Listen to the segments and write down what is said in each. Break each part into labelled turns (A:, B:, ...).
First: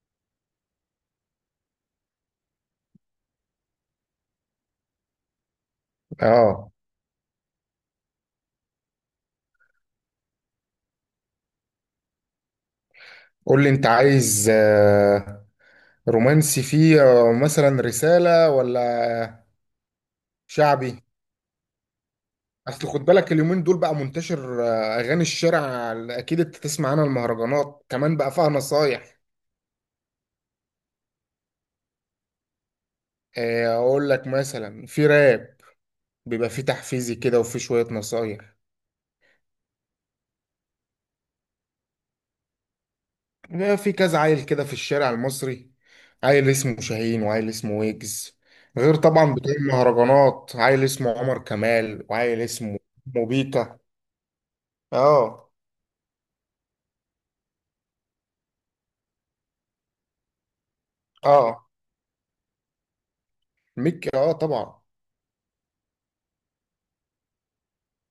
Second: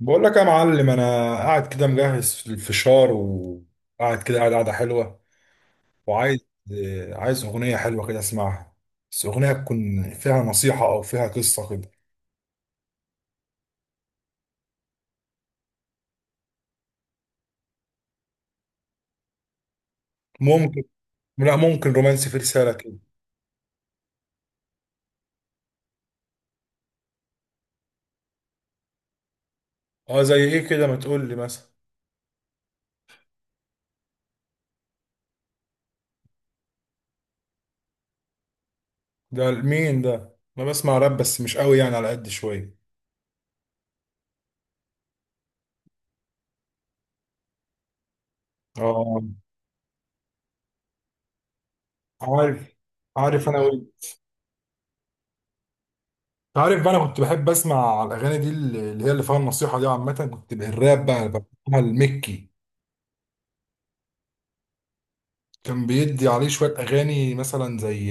A: بقول لك يا معلم، انا قاعد كده مجهز في الفشار وقاعد كده قاعده حلوه وعايز.
B: اه.
A: عايز اغنيه حلوه كده اسمعها. بس اغنيه تكون فيها نصيحه او فيها قصه كده.
B: قول لي انت عايز رومانسي فيه مثلا رسالة ولا
A: ممكن.
B: شعبي.
A: لا، ممكن رومانسي في رساله
B: اصل
A: كده.
B: خد بالك اليومين دول بقى منتشر اغاني الشارع. اكيد انت تسمع عنها. المهرجانات كمان بقى فيها نصايح.
A: اه، زي ايه كده؟ ما تقول لي مثلا.
B: اقول لك مثلا في راب بيبقى فيه تحفيزي كده وفي شوية نصايح.
A: ده مين ده؟ انا بسمع راب بس مش قوي يعني، على قد شويه.
B: بيبقى في كذا عيل كده في الشارع المصري، عيل اسمه شاهين وعيل اسمه ويجز. غير
A: اه،
B: طبعا بتوع المهرجانات، عيل اسمه عمر كمال وعيل
A: عارف.
B: اسمه
A: عارف انا
B: موبيكا.
A: وين.
B: اه،
A: عارف بقى، انا كنت بحب اسمع الاغاني دي اللي هي اللي فيها النصيحه دي عامه، كنت بالراب بقى
B: اه،
A: بسمعها المكي.
B: ميكي اه طبعا.
A: كان بيدي عليه شوية أغاني مثلا زي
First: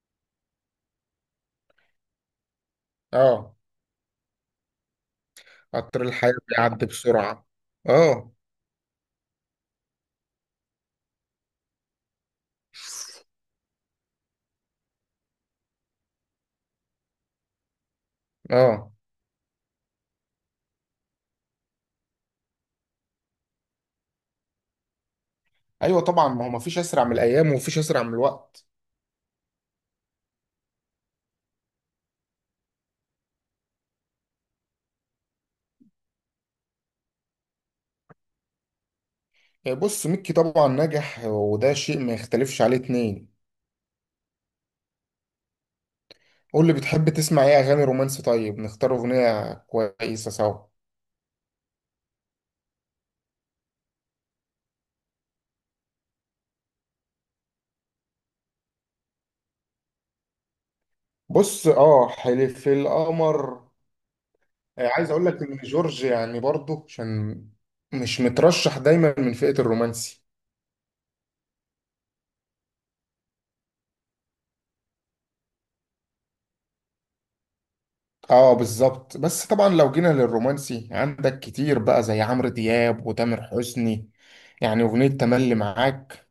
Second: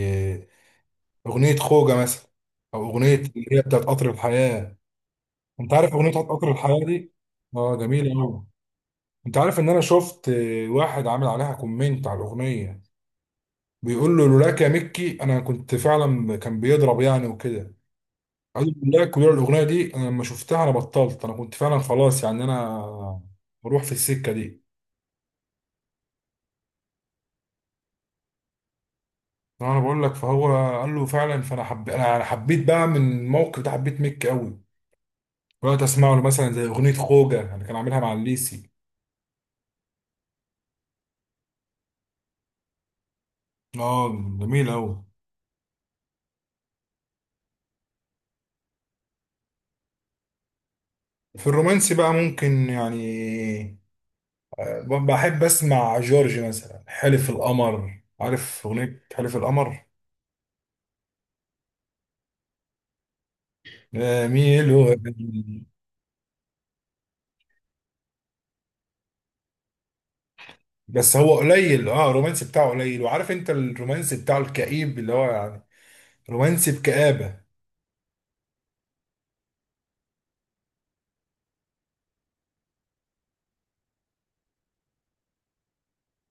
A: أغنية خوجة مثلا، أو أغنية اللي
B: اه،
A: هي بتاعت قطر الحياة. أنت عارف
B: قطر
A: أغنية بتاعت
B: الحياة
A: قطر الحياة
B: بيعدي
A: دي؟
B: بسرعة.
A: أه، جميلة
B: اه،
A: أوي. أنت عارف إن أنا شفت واحد عامل عليها كومنت على الأغنية، بيقول له لولاك يا مكي أنا كنت فعلا كان بيضرب يعني وكده. قال له
B: اه،
A: لولاك ولولا الأغنية دي أنا لما شفتها أنا بطلت، أنا كنت فعلا خلاص يعني أنا بروح في السكة دي.
B: ايوه طبعا، ما هو مفيش اسرع من الايام ومفيش اسرع من الوقت.
A: أنا بقول لك، فهو قال له فعلا، فأنا أنا حبيت بقى من الموقف ده، حبيت مكي أوي. رحت اسمع له مثلا زي اغنيه خوجه اللي كان عاملها مع الليسي.
B: بص ميكي طبعا نجح، وده شيء ما يختلفش عليه اتنين.
A: اه، جميل اوي.
B: قول لي بتحب تسمع ايه اغاني رومانسي؟ طيب نختار اغنية كويسة سوا.
A: في الرومانسي بقى ممكن يعني، بحب اسمع جورج مثلا، حلف القمر، عارف اغنيه حلف القمر؟
B: بص. اه، حلف القمر.
A: ميلو.
B: عايز اقول لك ان جورج يعني برضه عشان مش مترشح دايما من فئة الرومانسي.
A: بس هو قليل، اه الرومانسي بتاعه قليل، وعارف انت الرومانسي بتاعه الكئيب اللي هو يعني رومانسي بكآبة.
B: اه، بالظبط. بس طبعا لو جينا للرومانسي عندك كتير بقى، زي عمرو دياب وتامر حسني. يعني اغنية تملي معاك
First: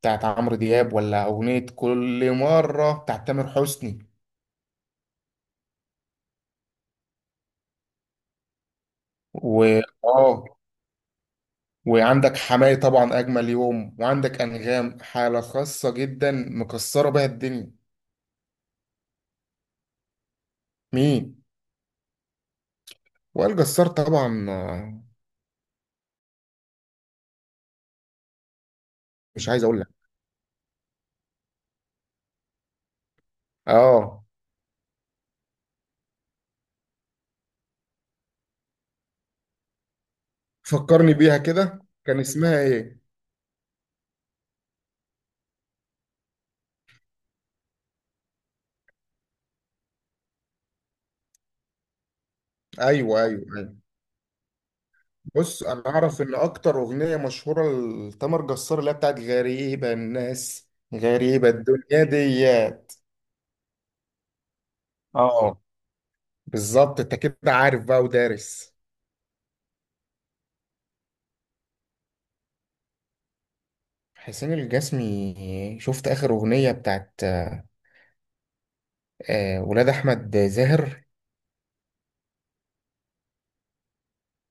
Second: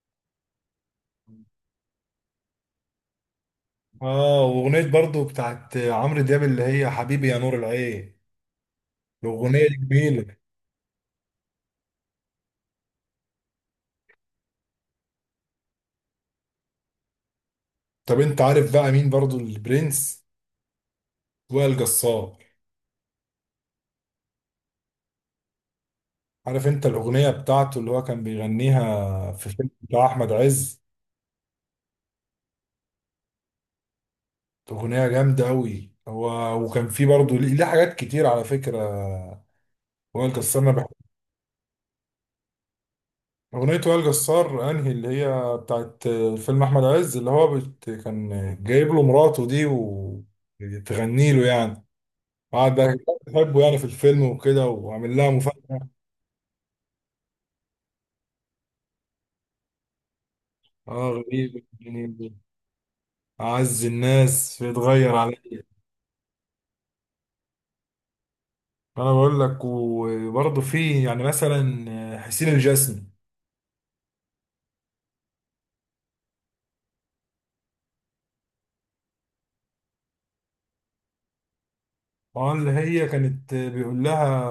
B: بتاعت عمرو دياب، ولا اغنية كل مرة بتاعت تامر حسني.
A: اه، واغنيه برضو بتاعت عمرو دياب اللي هي حبيبي يا نور العين،
B: و
A: الاغنيه دي جميله.
B: اه، وعندك حماية طبعا اجمل يوم، وعندك انغام حالة خاصة جدا مكسرة بيها الدنيا.
A: طب انت عارف بقى مين برضو البرنس؟
B: مين؟
A: وائل جسار.
B: وائل جسار طبعا
A: عارف انت الاغنيه بتاعته اللي هو كان بيغنيها في
B: مش عايز
A: فيلم
B: اقول لك.
A: بتاع احمد عز؟
B: اه،
A: اغنيه جامده قوي، هو وكان في برضه ليه حاجات كتير على فكره، وائل جسار انا بحب.
B: فكرني بيها كده. كان اسمها ايه؟
A: اغنيه وائل جسار انهي اللي هي بتاعت فيلم احمد عز، اللي هو كان جايب له مراته دي وتغني له يعني، قعد بقى.
B: ايوه، ايوه،
A: بحبه
B: أيوه.
A: يعني في الفيلم وكده، وعامل لها
B: بص،
A: مفاجاه.
B: انا اعرف ان اكتر اغنيه مشهوره لتامر جسار اللي هي بتاعت غريبه الناس
A: اه
B: غريبه
A: غريب
B: الدنيا دي.
A: يعني، عز الناس بيتغير عليا.
B: اه، بالظبط. انت كده عارف بقى ودارس.
A: انا بقول لك، وبرضه في يعني مثلا حسين الجسمي.
B: حسين الجسمي، شفت اخر اغنيه بتاعت ولاد احمد زاهر؟
A: اه، اللي هي كانت بيقول لها.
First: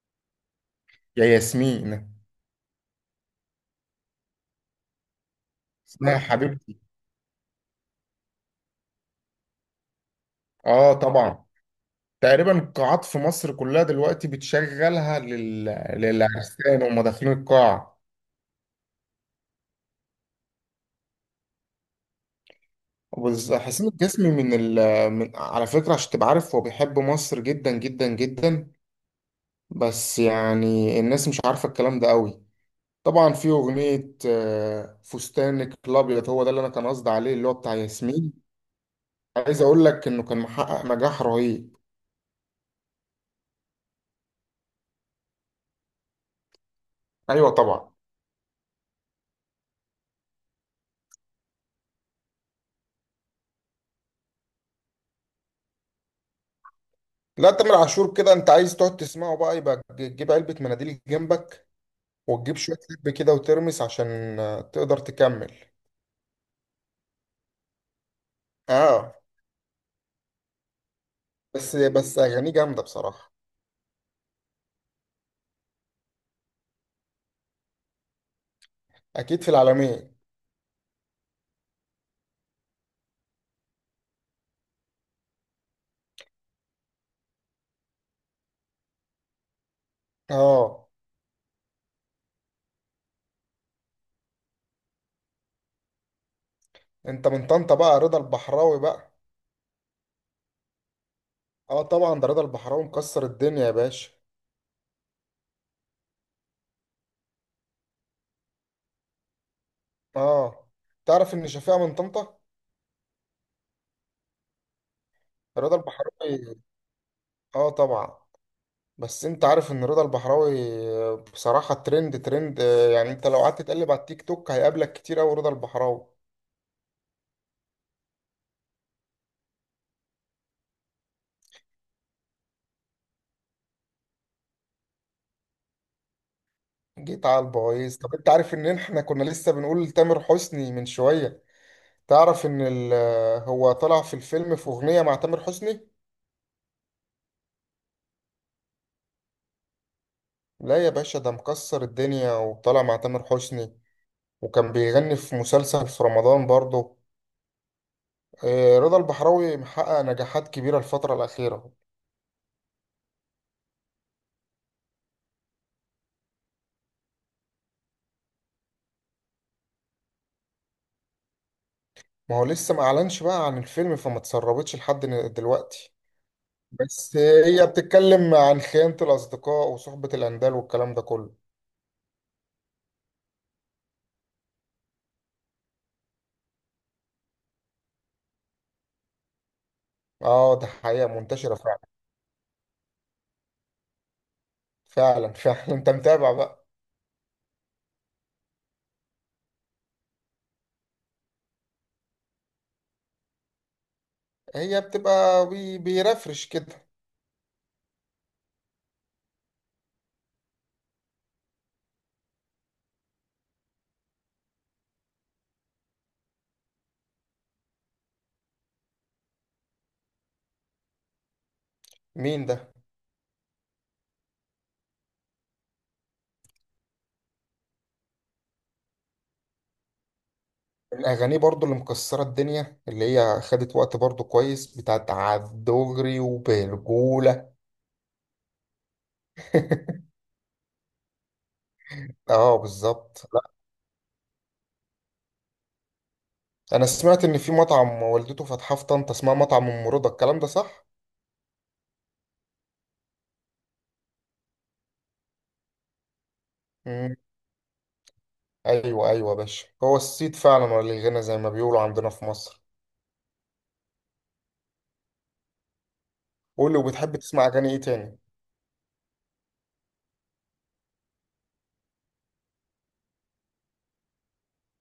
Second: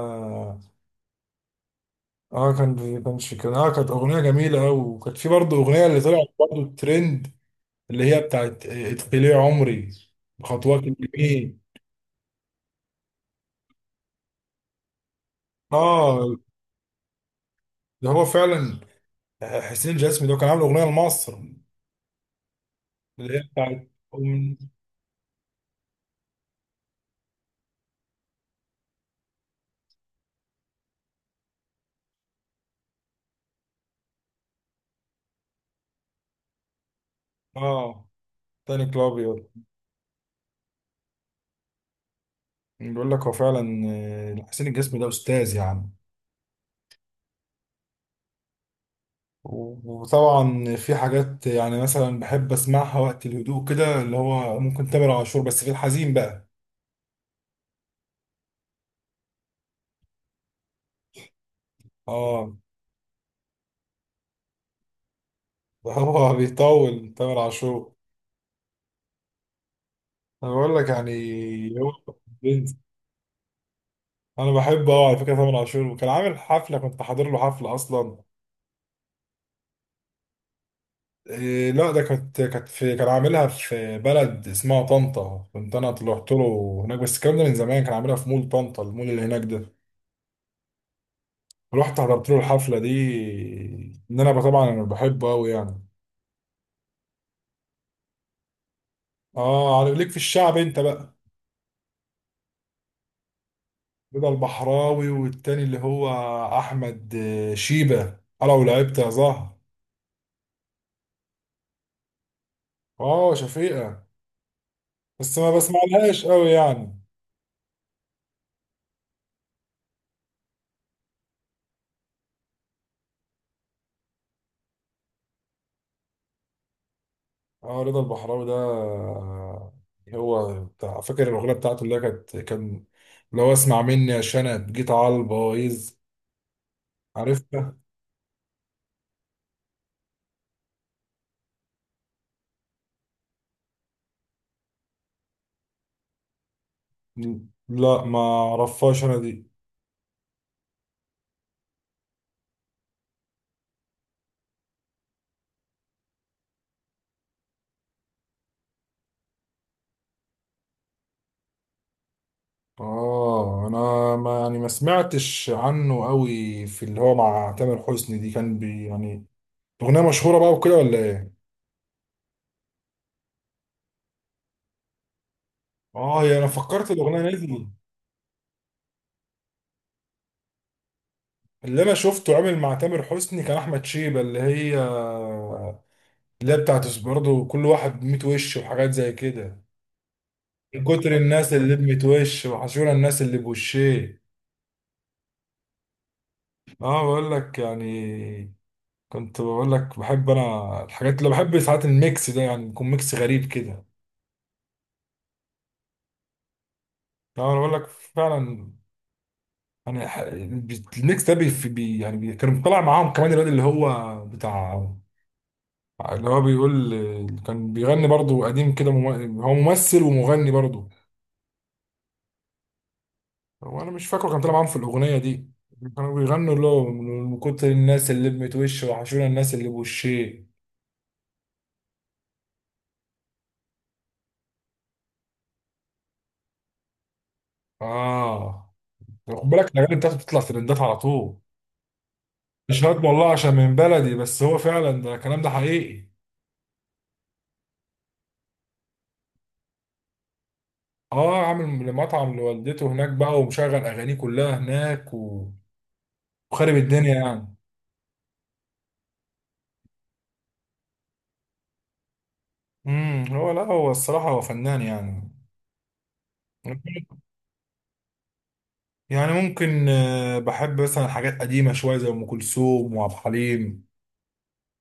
B: يا ياسمين.
A: اه كان كانش كان اه كانت اغنيه جميله قوي، وكانت في برضه اغنيه اللي
B: اسمها
A: طلعت برضه
B: حبيبتي.
A: ترند. اللي هي بتاعت ادخلي عمري بخطوات
B: اه طبعا،
A: اليمين.
B: تقريبا القاعات في مصر كلها دلوقتي بتشغلها
A: اه،
B: للعرسان وهم داخلين القاعه.
A: ده هو فعلا. حسين الجسمي ده كان عامل اغنيه لمصر. اللي هي
B: حسين
A: بتاعت.
B: الجسمي من على فكرة، عشان تبقى عارف هو بيحب مصر جدا جدا جدا. بس يعني الناس مش عارفة الكلام ده قوي. طبعا في أغنية فستانك الأبيض، هو ده اللي أنا كان قصدي عليه، اللي هو بتاع
A: اه
B: ياسمين.
A: تاني كلابيو.
B: عايز أقول لك إنه كان محقق نجاح رهيب.
A: بيقول لك هو فعلا، حسين الجسمي ده استاذ يعني.
B: أيوة طبعا.
A: وطبعا في حاجات يعني مثلا بحب اسمعها وقت الهدوء كده، اللي هو ممكن تامر عاشور بس في الحزين بقى.
B: لا، تامر عاشور كده أنت عايز تقعد تسمعه بقى، يبقى تجيب علبة مناديل جنبك
A: اه
B: وتجيب شوية لب كده وترمس عشان تقدر تكمل.
A: هو بيطول تامر عاشور.
B: اه،
A: انا بقول لك يعني.
B: بس
A: هو
B: بس أغانيه
A: بنت.
B: جامدة بصراحة.
A: انا بحبه اه، على فكره تامر عاشور، وكان عامل حفله كنت حاضر له حفله اصلا.
B: أكيد في العالمية.
A: إيه لا ده كانت في كان عاملها في بلد اسمها طنطا، كنت انا طلعت له هناك، بس الكلام ده من زمان، كان عاملها في مول طنطا، المول اللي هناك ده.
B: اه،
A: رحت حضرت له الحفله دي. ان انا طبعا انا بحبه قوي يعني.
B: انت من طنطا بقى، رضا البحراوي بقى.
A: اه، عارف ليك في الشعب انت بقى.
B: اه طبعا، ده رضا البحراوي مكسر الدنيا يا باشا.
A: رضا البحراوي والتاني اللي هو احمد شيبة، لو لعبت يا زهر.
B: اه، تعرف ان شفيقة من طنطا؟
A: اه شفيقة، بس ما
B: رضا
A: بسمعلهاش قوي
B: البحراوي؟
A: يعني.
B: اه طبعا. بس انت عارف ان رضا البحراوي بصراحة ترند ترند، يعني انت لو قعدت تقلب على التيك توك هيقابلك كتير اوي رضا البحراوي.
A: اه رضا البحراوي ده هو بتاع، فاكر الاغنيه بتاعته اللي هي كان لو اسمع مني يا شنب جيت على البوايظ؟
B: جيت على
A: عرفتها.
B: البويز. طب انت عارف ان احنا كنا لسه بنقول تامر حسني من شوية؟ تعرف ان هو طلع في الفيلم في اغنية مع تامر حسني.
A: لا، ما اعرفهاش انا دي.
B: لا يا باشا، ده مكسر الدنيا وطالع مع تامر حسني. وكان بيغني في مسلسل في رمضان برضه. رضا البحراوي محقق نجاحات كبيرة الفترة الأخيرة.
A: اه، انا ما يعني ما سمعتش عنه قوي في اللي هو مع تامر حسني دي، كان بي يعني أغنية مشهورة بقى وكده ولا إيه؟
B: ما هو لسه ما أعلنش بقى عن الفيلم، فما تسربتش لحد دلوقتي.
A: هي أنا فكرت
B: بس
A: الأغنية
B: هي
A: دي.
B: بتتكلم عن خيانة الأصدقاء وصحبة الأندال والكلام ده كله.
A: اللي أنا شفته عامل مع تامر حسني كان أحمد شيبة، اللي هي بتاعت برضه كل واحد بميت وش وحاجات زي كده.
B: اه، ده
A: من
B: حقيقة
A: كتر الناس
B: منتشرة
A: اللي
B: فعلا.
A: بميت وش، وحشونا الناس اللي بوشيه.
B: فعلا فعلا. انت متابع بقى.
A: بقول لك يعني. كنت بقول لك بحب أنا الحاجات اللي بحب ساعات الميكس ده، يعني يكون ميكس غريب كده.
B: هي بتبقى بيرفرش كده.
A: أنا بقول لك فعلا يعني، الميكس ده يعني كان طالع معاهم كمان الواد اللي هو بتاع، اللي هو بيقول اللي كان بيغني برضو قديم كده، هو ممثل ومغني برضو.
B: مين ده؟
A: هو انا مش فاكره، كان طلع معاهم في الاغنيه دي، كانوا بيغنوا اللي هو من كتر الناس اللي لمت وش، وحشونا الناس اللي بوشيه.
B: من الأغاني برضو اللي مكسرة الدنيا، اللي هي خدت وقت برضو كويس، بتاعت عالدغري وبرجولة.
A: اه، خد بالك الاغاني بتاعته بتطلع ترندات على طول.
B: اه
A: مش هاد
B: بالظبط.
A: والله
B: لا،
A: عشان من بلدي، بس هو فعلا، ده الكلام ده حقيقي.
B: انا سمعت ان في مطعم والدته فاتحاه في طنطا اسمها مطعم ام رضا، الكلام ده صح؟
A: اه، عامل مطعم لوالدته هناك بقى، ومشغل اغانيه كلها هناك وخارب الدنيا
B: مم.
A: يعني.
B: ايوه ايوه يا باشا، هو الصيت فعلا ولا الغنى زي ما بيقولوا عندنا في مصر.
A: هو لا، هو الصراحه هو فنان يعني.
B: قول لي، وبتحب تسمع اغاني ايه تاني؟
A: يعني ممكن بحب مثلا حاجات قديمة شوية زي أم كلثوم وعبد الحليم،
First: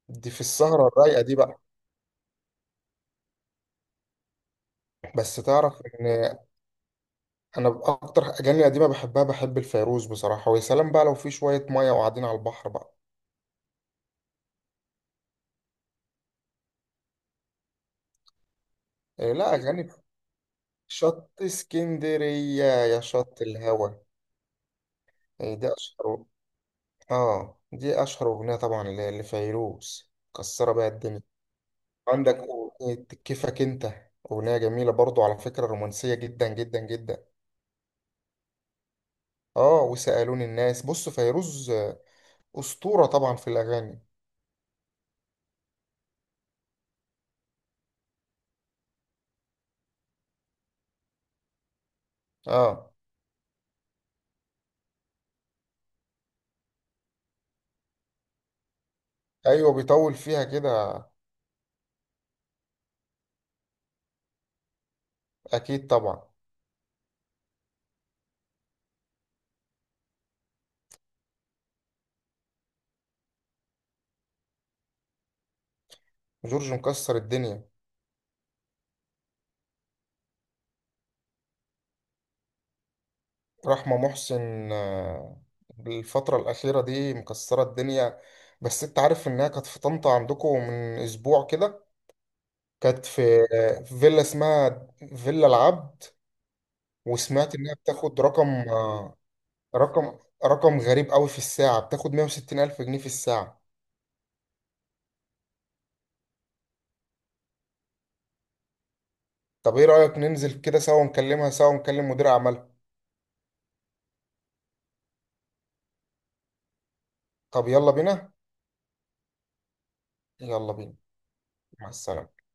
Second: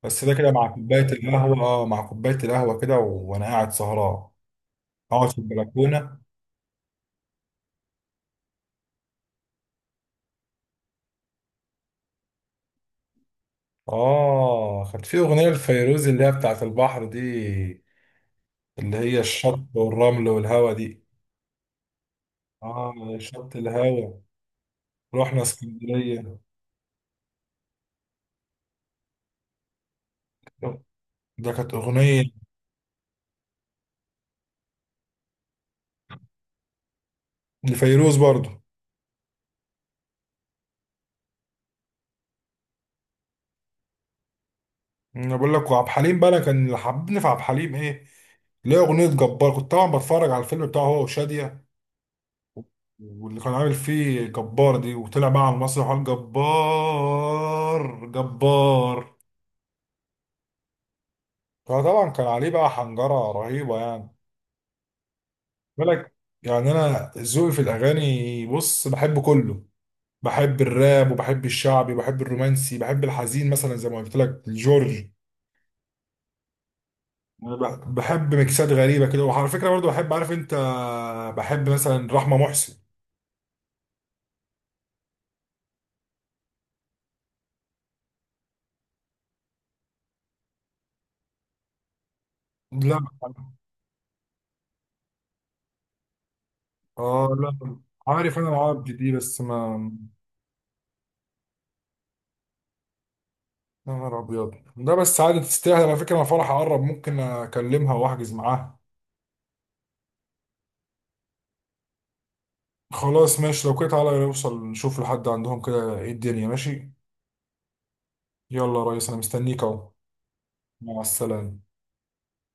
A: بس
B: دي
A: ده
B: في
A: كده مع
B: السهره
A: كوباية
B: الرايقه دي بقى.
A: القهوة، اه مع كوباية القهوة كده وأنا قاعد سهران، أقعد
B: بس
A: في
B: تعرف ان
A: البلكونة.
B: انا اكتر اغاني قديمه بحبها، بحب الفيروز بصراحه، ويا سلام بقى لو في شويه ميه وقاعدين على البحر بقى.
A: اه، كانت في أغنية لفيروز اللي هي بتاعت البحر دي، اللي هي
B: إيه؟ لا،
A: الشط
B: اغاني
A: والرمل والهوا دي.
B: شط اسكندريه يا
A: اه
B: شط
A: شط
B: الهوا.
A: الهوا، رحنا
B: إيه ده اشهر؟
A: اسكندرية.
B: اه، دي اشهر اغنيه طبعا لفيروز. كسره بقى الدنيا.
A: ده كانت أغنية
B: عندك اغنيه كيفك انت، اغنيه جميله برضو على فكره، رومانسيه جدا جدا جدا.
A: لفيروز برضو.
B: اه، وسالوني الناس. بص، فيروز اسطوره طبعا في الاغاني.
A: انا بقول لك وعبد الحليم بقى، انا كان اللي حببني في عبد الحليم ايه؟ ليه اغنيه جبار، كنت طبعا بتفرج على الفيلم بتاعه هو وشاديه،
B: اه
A: واللي كان عامل فيه جبار دي، وطلع بقى على المسرح وقال جبار جبار.
B: ايوه، بيطول فيها كده.
A: فطبعا كان عليه بقى حنجره رهيبه يعني.
B: اكيد
A: بالك.
B: طبعا.
A: يعني انا ذوقي في الاغاني بص، بحب كله، بحب الراب وبحب الشعبي وبحب الرومانسي، بحب الحزين مثلا زي ما قلت لك الجورج.
B: جورج مكسر
A: انا
B: الدنيا.
A: بحب ميكسات غريبه كده، وعلى فكره برضو بحب، عارف انت، بحب مثلا رحمه محسن.
B: رحمه محسن الفتره الاخيره دي مكسره الدنيا. بس انت عارف انها كانت في طنطا عندكم من اسبوع كده؟ كانت في
A: لا.
B: في فيلا اسمها فيلا العبد.
A: اه،
B: وسمعت
A: لا.
B: انها بتاخد
A: عارف انا
B: رقم
A: العبد دي بس ما.
B: رقم رقم غريب قوي، في الساعة بتاخد 160 ألف جنيه في الساعة.
A: يا نهار ابيض، ده بس عادي، تستاهل على فكره، انا فرح اقرب ممكن اكلمها واحجز معاها.
B: طب ايه رأيك ننزل كده سوا، نكلمها سوا ونكلم مدير اعمالها؟
A: خلاص ماشي، لو كده تعالى نوصل نشوف لحد عندهم كده ايه الدنيا، ماشي.
B: طب يلا بينا.
A: يلا يا ريس، انا مستنيك اهو.
B: يلا بينا.
A: مع السلامه.
B: مع السلامة.